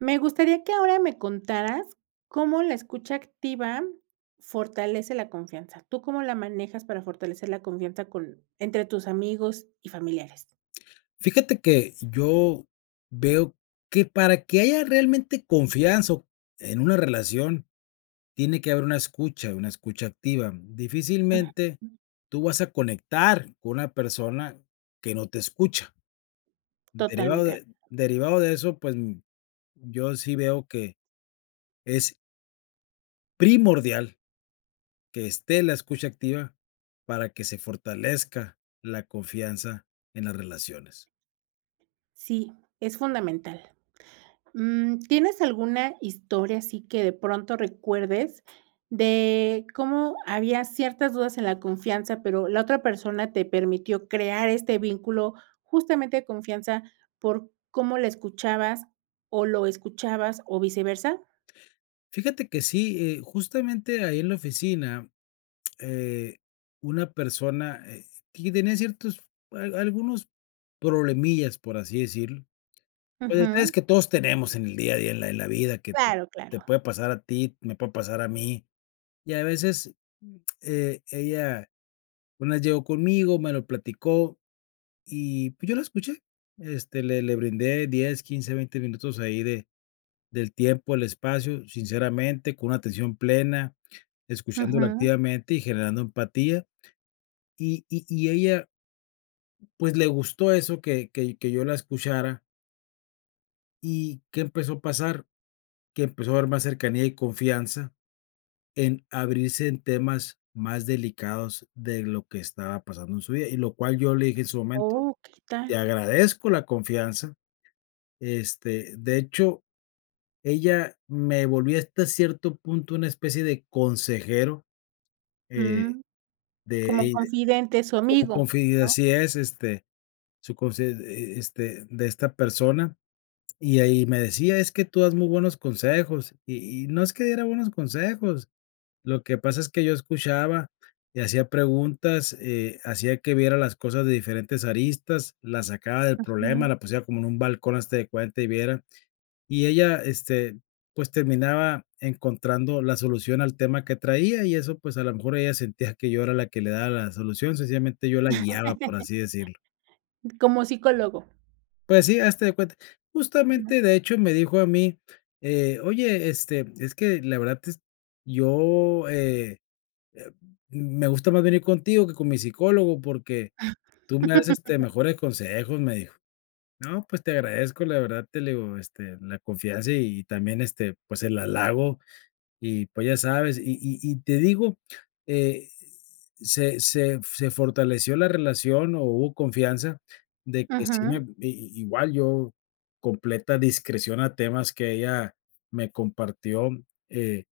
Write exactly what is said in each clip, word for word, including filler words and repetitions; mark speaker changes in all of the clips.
Speaker 1: Me gustaría que ahora me contaras cómo la escucha activa fortalece la confianza. ¿Tú cómo la manejas para fortalecer la confianza con entre tus amigos y familiares?
Speaker 2: Fíjate que yo veo que para que haya realmente confianza, o en una relación, tiene que haber una escucha, una escucha activa.
Speaker 1: Ujú.
Speaker 2: Difícilmente, tú vas a conectar con una persona que no te escucha. Derivado,
Speaker 1: Totalmente, de a
Speaker 2: de derivado de eso, pues, yo sí veo que es primordial que esté la escucha activa, para que se fortalezca la confianza en las relaciones.
Speaker 1: Sí, es fundamental. Mm, ¿tienes alguna historia así que de pronto recuerdes de cómo había ciertas dudas en la confianza, pero la otra persona te permitió crear este vínculo justamente de confianza, por cómo la escuchabas, o lo escuchabas, o viceversa?
Speaker 2: Fíjate que sí, eh, justamente ahí en la oficina. Eh, una persona, eh, que tenía ciertos a algunos problemillas por así decirlo. Los detalles
Speaker 1: Ujú.
Speaker 2: que todos tenemos en el día a día, en la en la vida que
Speaker 1: Claro,
Speaker 2: te
Speaker 1: claro.
Speaker 2: puede pasar a ti, me puede pasar a mí. Y a veces, e ella una vez llegó conmigo, me lo platicó, y, pues, yo la escuché. Este, le le brindé diez, quince, veinte minutos ahí de del tiempo, el espacio, sinceramente, con una atención plena, escuchándola
Speaker 1: Ujú.
Speaker 2: activamente y generando empatía. Y y y ella, pues, le gustó eso que que que yo la escuchara ¿Y qué empezó a pasar? Que empezó a haber más cercanía y confianza en abrirse en temas más delicados de lo que estaba pasando en su vida. Y lo cual yo le dije en su momento:
Speaker 1: ¡Oh, qué
Speaker 2: "Te
Speaker 1: tal!
Speaker 2: agradezco la confianza", este, de hecho, ella me volví hasta cierto punto una especie de consejero, eh,
Speaker 1: Mm,
Speaker 2: de
Speaker 1: como
Speaker 2: ella,
Speaker 1: confidente su
Speaker 2: como
Speaker 1: amigo
Speaker 2: confi eh,
Speaker 1: ¿No?
Speaker 2: así es, este, su confi e este de esta persona, y ahí me decía: "Es que tú das muy buenos consejos". Y y no es que diera buenos consejos, lo que pasa es que yo escuchaba y hacía preguntas, eh, hacía que viera las cosas de diferentes aristas, las sacaba del problema,
Speaker 1: Ujú.
Speaker 2: la pusiera como en un balcón haste de cuenta y viera. Y ella, este, pues, terminaba encontrando la solución al tema que traía, y eso pues, a lo mejor, ella sentía que yo era la que le daba la solución. Sencillamente yo la guiaba por así decirlo.
Speaker 1: Como psicólogo.
Speaker 2: Pues, sí hazte de cuenta justamente de hecho me dijo a mí, eh: "Oye, este, es que la verdad es, yo, eh, eh, m me gusta más venir contigo que con mi psicólogo porque tú me das este mejores consejos", me dijo. "No, pues, te agradezco, la verdad te" le digo: "Este la confianza, y también, este, pues, el halago". Y pues, ya sabes, y y y te digo, eh, se se se fortaleció la relación, o, hubo confianza de que sí me
Speaker 1: Ujú.
Speaker 2: a i igual, yo completa discreción a temas que ella me compartió, eh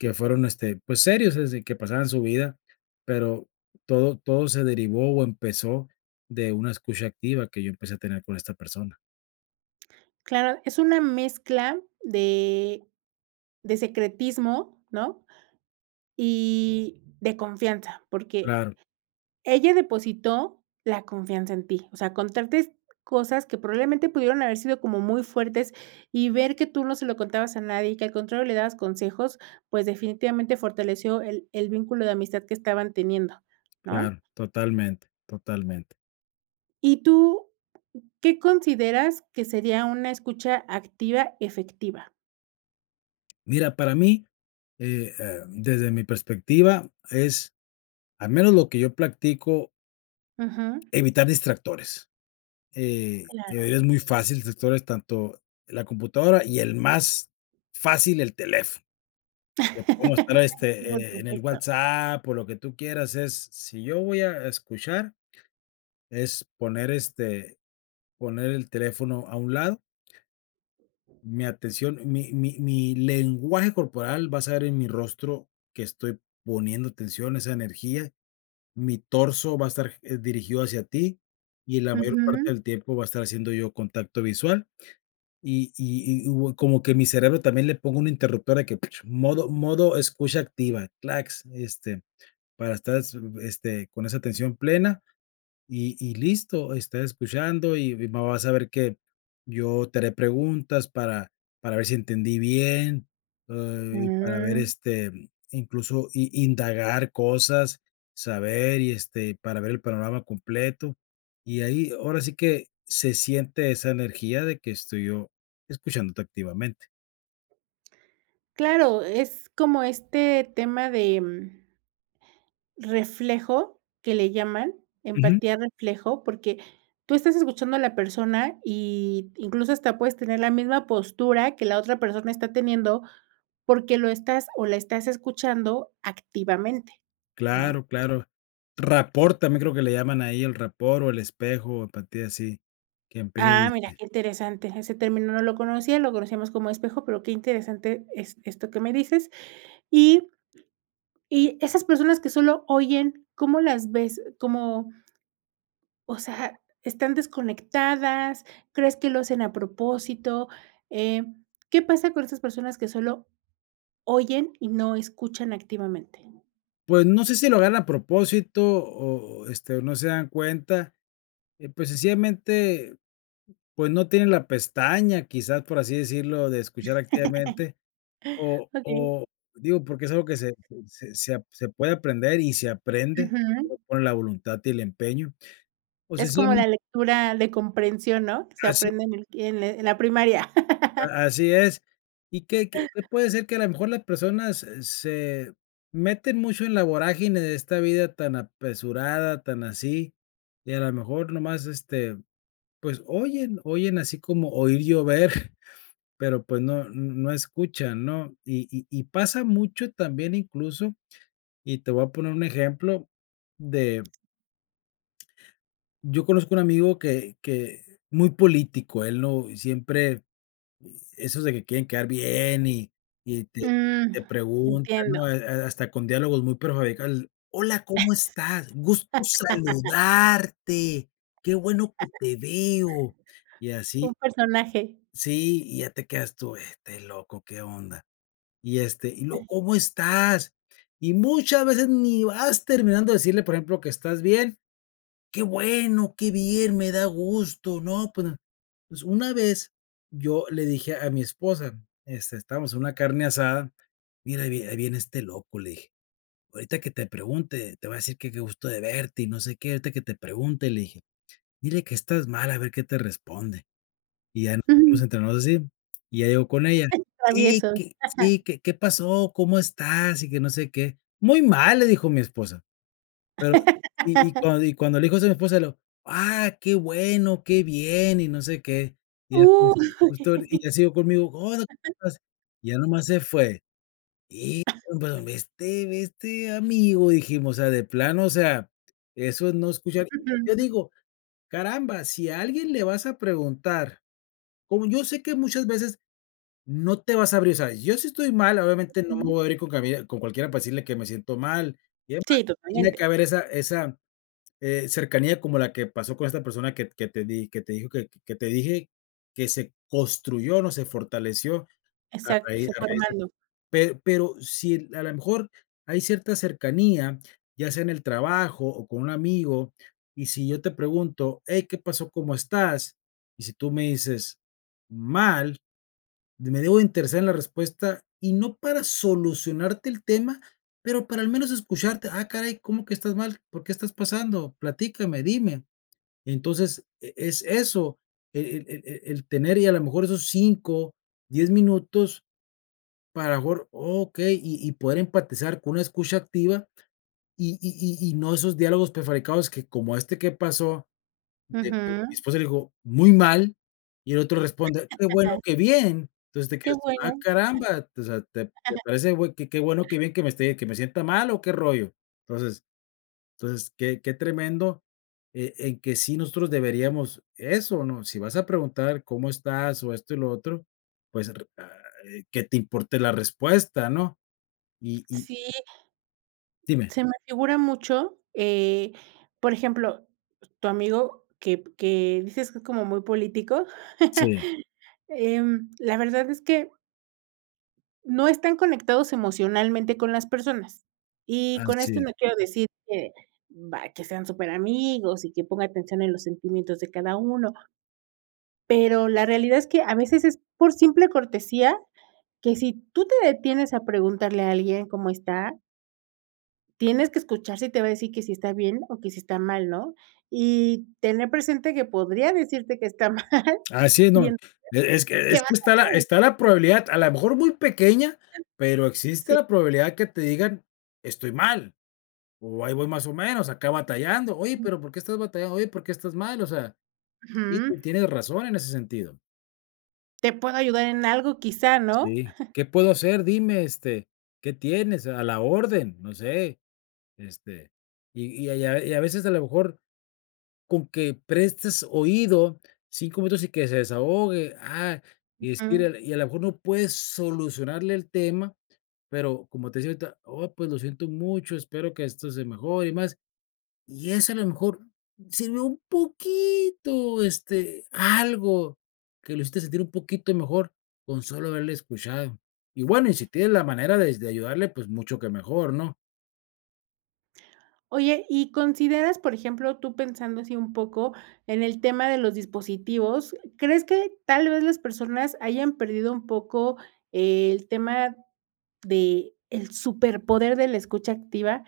Speaker 2: que fueron, este, pues, serios desde que pasaban su vida, pero todo todo se derivó, o, empezó de una escucha activa que yo empecé a tener con esta persona.
Speaker 1: Claro, es una mezcla de de secretismo, ¿no? Y de confianza, porque
Speaker 2: Claro.
Speaker 1: ella depositó la confianza en ti, o sea, contarte cosas que probablemente pudieron haber sido como muy fuertes, y ver que tú no se lo contabas a nadie, y que al contrario le dabas consejos, pues, definitivamente fortaleció el el vínculo de amistad que estaban teniendo, ¿no?
Speaker 2: Claro, totalmente, totalmente.
Speaker 1: ¿Y tú qué consideras que sería una escucha activa efectiva?
Speaker 2: Mira, para mí, eh eh, desde mi perspectiva, es, al menos lo que yo practico
Speaker 1: Ujú.
Speaker 2: evitar distractores. Eh, de
Speaker 1: Claro.
Speaker 2: verdad es muy fácil, distractores tanto la computadora, y el más fácil, el teléfono. Te pongo a esperar,
Speaker 1: Por
Speaker 2: este, en en el
Speaker 1: supuesto.
Speaker 2: WhatsApp, o lo que tú quieras, es, si yo voy a escuchar, es poner, este, poner el teléfono a un lado. Mi atención mi mi mi lenguaje corporal va a estar en mi rostro que estoy poniendo atención a esa energía. Mi torso va a estar g dirigido hacia ti, y la mayor parte
Speaker 1: Ujú.
Speaker 2: del tiempo va a estar haciendo yo contacto visual, y y y bue como que mi cerebro también le ponga un interruptor, que modo modo escucha activa, clacks, este, para estar s mm, este con esa atención plena. Y y listo, estás escuchando, y va vas a ver que yo te haré preguntas para para ver si entendí bien, eh, y para ver,
Speaker 1: Mm.
Speaker 2: este, incluso, i indagar cosas, saber y este para ver el panorama completo. Y ahí ahora sí que se siente esa energía de que estoy yo escuchándote activamente.
Speaker 1: Claro, es como este tema de, mm, reflejo que le llaman.
Speaker 2: Ujú.
Speaker 1: Empatía reflejo, porque tú estás escuchando a la persona y incluso hasta puedes tener la misma postura que la otra persona está teniendo, porque lo estás, o la estás escuchando activamente, ¿no?
Speaker 2: Claro, claro. Rapport también creo que le llaman ahí el rapport o el espejo, a partir así, quien [unintelligible]
Speaker 1: Ah, mira,
Speaker 2: diste.
Speaker 1: qué interesante, ese término no lo conocía, lo conocíamos como espejo, pero, qué interesante es esto que me dices, y y esas personas que solo oyen, ¿cómo las ves, cómo?, o sea, ¿están desconectadas? ¿Crees que lo hacen a propósito?, eh, ¿qué pasa con esas personas que solo, oyen y no escuchan activamente?
Speaker 2: Pues no sé si lo hagan a propósito, o o este, o no se dan cuenta. Eh, pues sencillamente, pues, no tienen la pestaña, quizá, por así decirlo, de escuchar activamente. O
Speaker 1: Okey.
Speaker 2: o digo, porque es algo que se se se ap se puede aprender, y se aprende
Speaker 1: Ujú.
Speaker 2: con la voluntad y el empeño. O
Speaker 1: Es como
Speaker 2: sencillamente.
Speaker 1: la lectura de comprensión, ¿no?, se
Speaker 2: Así
Speaker 1: aprende en el en en la primaria.
Speaker 2: A así es. Y que que que puede ser que a lo mejor las personas, eh, se meten mucho en la vorágine de esta vida tan apresurada, tan así, y a la mejor nomás, este, pues oyen oyen así como, oír llover, pero, pues, no no escuchan, ¿no?, y y y pasa mucho también incluso, y te voy a poner un ejemplo de Yo conozco un amigo que que muy político él no, y siempre esos de que quieren quedar bien y-y te
Speaker 1: Mm,
Speaker 2: te preguntan,
Speaker 1: entiendo.
Speaker 2: ¿no?, eh, eh, hasta con diálogos muy prefabricados: "Hola, ¿cómo estás?, gusto saludarte, qué bueno que te veo". Y
Speaker 1: Un
Speaker 2: así.
Speaker 1: personaje.
Speaker 2: Sí, y ya te quedas tú, este loco, ¿qué onda?, y este, y luego,
Speaker 1: Ajá.
Speaker 2: ¿cómo estás?, y muchas veces ni vas terminando de decirle, por ejemplo, que estás bien, qué bueno, qué bien, me da gusto, ¿no?, pues, pues, una vez yo le dije a mi esposa, este, estabamos en una carne asada, mira: "Ahí vi ahí viene este loco", le dije: "Ahorita que te pregunte, te va a decir que, qué gusto de verte y no sé qué", ahorita que te pregunte, le dije: "Dile que estás mal, a ver qué te responde". Y ya nos
Speaker 1: Ujú.
Speaker 2: entrenamos así, y ya llegó con ella: "Y
Speaker 1: Travieso.
Speaker 2: que, sí que, ¿qué pasó? ¿Cómo estás?", y que no sé qué. "Muy mal le dijo mi esposa", pero y y cuan y cuando le dijo eso mi esposa, le dijo: "Ah que bueno que bien y no sé qué". Y ya
Speaker 1: Uh.
Speaker 2: después que justo y ya siguió conmigo: "Hola ¿cómo estás?", ya nomás se fue. Y pero, ve este ve este amigo dijimos, o sea, de plano, o sea, eso no escucha y yo
Speaker 1: [unintelligible]
Speaker 2: digo, caramba, si alguien le vas a preguntar, como yo sé que muchas veces no te vas a abrir, ¿sabes? Yo sí estoy mal, obviamente no me
Speaker 1: Ujú.
Speaker 2: voy a abrir con cuabie con cualquiera para decirle que me siento mal y además,
Speaker 1: Sí,
Speaker 2: tiene que
Speaker 1: totalmente.
Speaker 2: haber esa esa, eh, cercanía como la que pasó con esta persona, que que te di que te dijo que que te dije que se construyó, no se fortaleció a
Speaker 1: Exacto,
Speaker 2: raíz
Speaker 1: se
Speaker 2: a
Speaker 1: fue
Speaker 2: raíz de
Speaker 1: armando.
Speaker 2: pe pero si, a lo mejor, hay cierta cercanía, ya sea en el trabajo o con un amigo, y si yo te pregunto: "Hey, ¿qué pasó? ¿Cómo estás?", y si tú me dices: "Mal", de me debo de interesar en la respuesta y no para solucionarte el tema, pero para al menos escucharte: "Ah, caray, ¿cómo que estás mal? ¿Por qué estás pasando?, platícame, dime". Entonces, e es eso, e e e el tener y a la mejor esos cinco, diez minutos para mejor okey, y y poder empatizar con una escucha activa, y y y y no esos diálogos prefabricados, que como este, que pasó, de que mi
Speaker 1: Ujú.
Speaker 2: esposa le dijo: "Muy mal" y el otro responde: "Qué bueno, que bien", entonces, te
Speaker 1: Qué
Speaker 2: quedas tú: "Ah
Speaker 1: bueno.
Speaker 2: caramba, o sea, te te parece güey que que bueno, que bien que me esté que me sienta mal o qué rollo", entonces, entonces, que que tremendo, eh, en que sí nosotros deberíamos eso, ¿no?, si vas a preguntar cómo estás, o esto y lo otro, pues, r ah. Eh, que te importe la respuesta, ¿no?, y y
Speaker 1: Sí.
Speaker 2: Dime.
Speaker 1: Se me figura mucho, eh, por ejemplo, tu amigo que que dices que es como muy político,
Speaker 2: Sí.
Speaker 1: em, la verdad es que no están conectados emocionalmente con las personas, y con esto
Speaker 2: Así.
Speaker 1: no quiero decir que, bah, que sean súper amigos, y que ponga atención en los sentimientos de cada uno. Pero la realidad es que, a veces es por simple cortesía, que si tú te detienes a preguntarle a alguien cómo está tienes que escuchar si te va a decir que si está bien o que si está mal, ¿no?, y tener presente que podría decirte que está mal,
Speaker 2: Así es, no,
Speaker 1: y entonces,
Speaker 2: e es que
Speaker 1: ¿qué
Speaker 2: es
Speaker 1: vas
Speaker 2: que está la
Speaker 1: a hacer?
Speaker 2: está la probabilidad, a la mejor muy pequeña, pero existe
Speaker 1: Sí.
Speaker 2: la probabilidad que te digan: "Estoy mal" o "ahí voy más o menos, acá batallando", oye, pero, ¿por qué estás batallando?, oye, ¿por qué estás mal?, o sea, sí
Speaker 1: Ujú.
Speaker 2: ten tienes razón en ese sentido.
Speaker 1: ¿Te puedo ayudar en algo quizá, no?
Speaker 2: Sí. ¿Qué puedo hacer?, dime este, ¿qué tienes?, a la orden no sé, este, y y, a y a y a veces a lo mejor, con que prestes oído cinco minutos y que se desahogue, ah, y es
Speaker 1: Ujú.
Speaker 2: ir y a lo mejor, no puedes solucionarle el tema, pero, como te decía ahorita: "Oh pues, lo siento mucho espero que esto se mejore y más". Y eso a lo mejor, si no un poquito, este, algo que lo hiciste sentir un poquito mejor con solo haberle escuchado. Y bueno, y si tienes la manera des de ayudarle, pues mucho que mejor, ¿no?
Speaker 1: Oye, ¿y consideras, por ejemplo, tú pensando así un poco en el tema de los dispositivos? ¿Crees que tal vez las personas hayan perdido un poco el tema de el superpoder de la escucha activa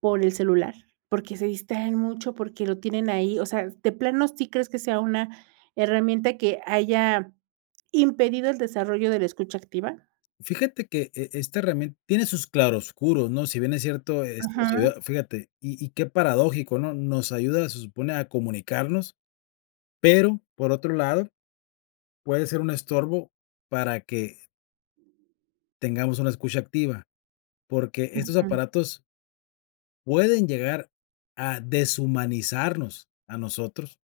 Speaker 1: por el celular? Porque se distraen mucho, porque lo tienen ahí, o sea, de plano sí crees que sea una herramienta que haya impedido el desarrollo de la escucha activa.
Speaker 2: Fíjate que e esta herramien tiene sus claroscuros ¿no? Si bien es cierto esto sería
Speaker 1: Ujú.
Speaker 2: fíjate, y y qué paradójico, ¿no? Nos ayuda, se supone, a comunicarnos, pero por otro lado puede ser un estorbo para que Tengamos una escucha activa, porque estos
Speaker 1: Ujú.
Speaker 2: aparatos Pueden llegar a deshumanizarnos a nosotros.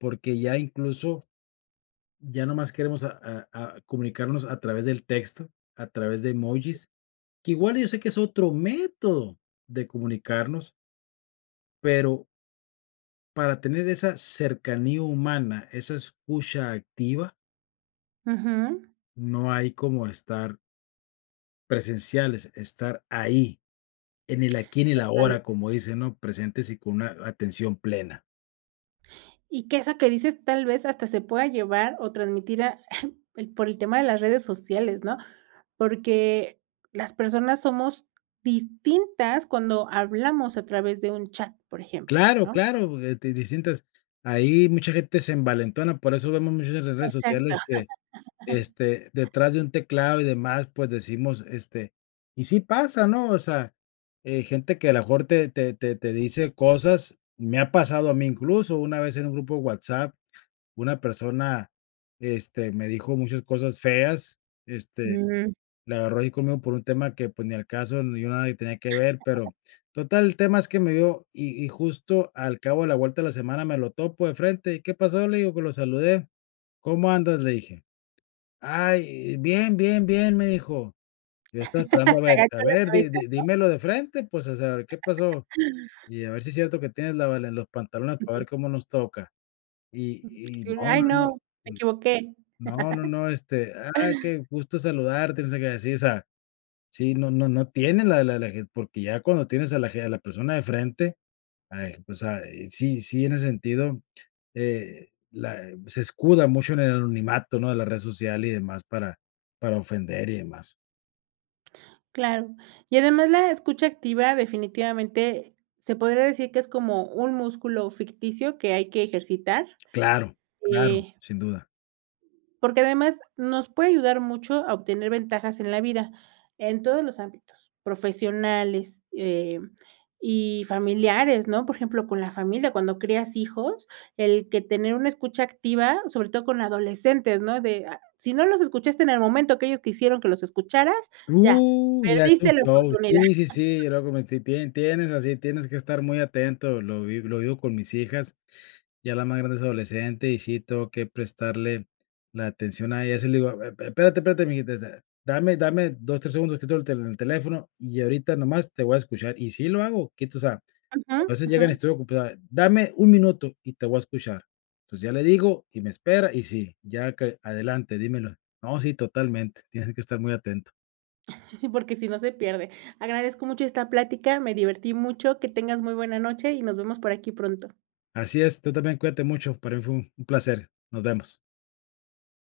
Speaker 2: Porque ya incluso ya nomás queremos a a comunicarnos a través del texto, a través de emojis, que igual yo sé que es otro método de comunicarnos. Pero para tener esa cercanía humana, esa escucha activa
Speaker 1: Ujú.
Speaker 2: no hay como estar presenciales, estar ahí en el aquí, y en el
Speaker 1: Total.
Speaker 2: ahora como dicen, ¿no? Presentes y con una atención plena.
Speaker 1: Y que esa que dices tal vez hasta se pueda llevar o transmitida por el tema de las redes sociales, ¿no? Porque las personas somos distintas cuando hablamos a través de un chat, por ejemplo,
Speaker 2: Claro,
Speaker 1: ¿no?
Speaker 2: claro, eh, di distintas ahí mucha gente se envalentona, por eso vemos muchas en las redes
Speaker 1: Exacto.
Speaker 2: sociales que, este, detrás de un teclado y demás, pues, decimos, este, y sí pasa, ¿no? O sea, eh, gente que a lo mejor te te te te dice cosas. Me ha pasado a mí incluso, una vez en un grupo de WhatsApp, una persona, este, me dijo muchas cosas feas, este,
Speaker 1: Ujú.
Speaker 2: la agarró ahí conmigo por un tema que, pues, ni al caso ni yo nada ahí tenía que ver. Pero total el tema es que me dio y y justo al cabo de la vuelta de la semana me lo topo de frente y, "¿Qué pasó?", le digo pues lo saludé: "¿Cómo andas?", le dije, "Ay bien bien bien" me dijo. Yo estaba esperando a
Speaker 1: Se
Speaker 2: ver a
Speaker 1: agachan la
Speaker 2: ver dí
Speaker 1: cabeza,
Speaker 2: dí
Speaker 1: ¿no?
Speaker 2: dímelo de frente pues o sea a ver, ¿qué pasó? Y a ver si es cierto que tienes la valen los pantalones para ver
Speaker 1: Ujú.
Speaker 2: cómo nos toca. Y
Speaker 1: Sí,
Speaker 2: y no
Speaker 1: ay,
Speaker 2: no no.
Speaker 1: no. Me
Speaker 2: Mm.
Speaker 1: equivoqué.
Speaker 2: No no no, este, ah, qué gusto saludarte, o sea, que decir. O sea, sí, no no no tiene la la la ge porque ya cuando tienes a la ge a la persona de frente, ah, pues, o sea, eh, sí sí, en ese sentido, eh, la se escuda mucho en el anonimato, ¿no?, de la red social y demás para para ofender y demás.
Speaker 1: Claro, y además la escucha activa definitivamente se podría decir que es como un músculo ficticio que hay que ejercitar.
Speaker 2: Claro, claro,
Speaker 1: Eh
Speaker 2: sin duda.
Speaker 1: Porque además nos puede ayudar mucho a obtener ventajas en la vida, en todos los ámbitos, profesionales, eh, y familiares, ¿no?, por ejemplo, con la familia, cuando crías hijos, el que tener una escucha activa, sobre todo con adolescentes, ¿no?, de, ah, si no los escuchaste en el momento que ellos quisieron que los escucharas, ya,
Speaker 2: Uh, ya es un
Speaker 1: perdiste la
Speaker 2: show.
Speaker 1: oportunidad.
Speaker 2: Sí, sí, sí, yo lo cometí, tie tienes así, tienes que estar muy atento, lo vi lo vivo con mis hijas, ya la más grande es adolescente y sí, tengo que prestarle la atención a ella, así le digo, e espérate, espérate, mijita, dame dame dos, tres segundos, quito el tel teléfono y ahorita nomás te voy a escuchar. Y sí lo hago, quito, o sea,
Speaker 1: Ujú,
Speaker 2: entonces llegan y
Speaker 1: ujú.
Speaker 2: estoy ocupad dame un minuto y te voy a escuchar, entonces ya le digo y me espera, y sí ya ca adelante dímelo, no sí, totalmente tienes que estar muy atento.
Speaker 1: Porque si no se pierde. Agradezco mucho esta plática, me divertí mucho, que tengas muy buena noche y nos vemos por aquí pronto.
Speaker 2: Así es, tú también cuídate mucho, para mí fue un un placer. Nos vemos.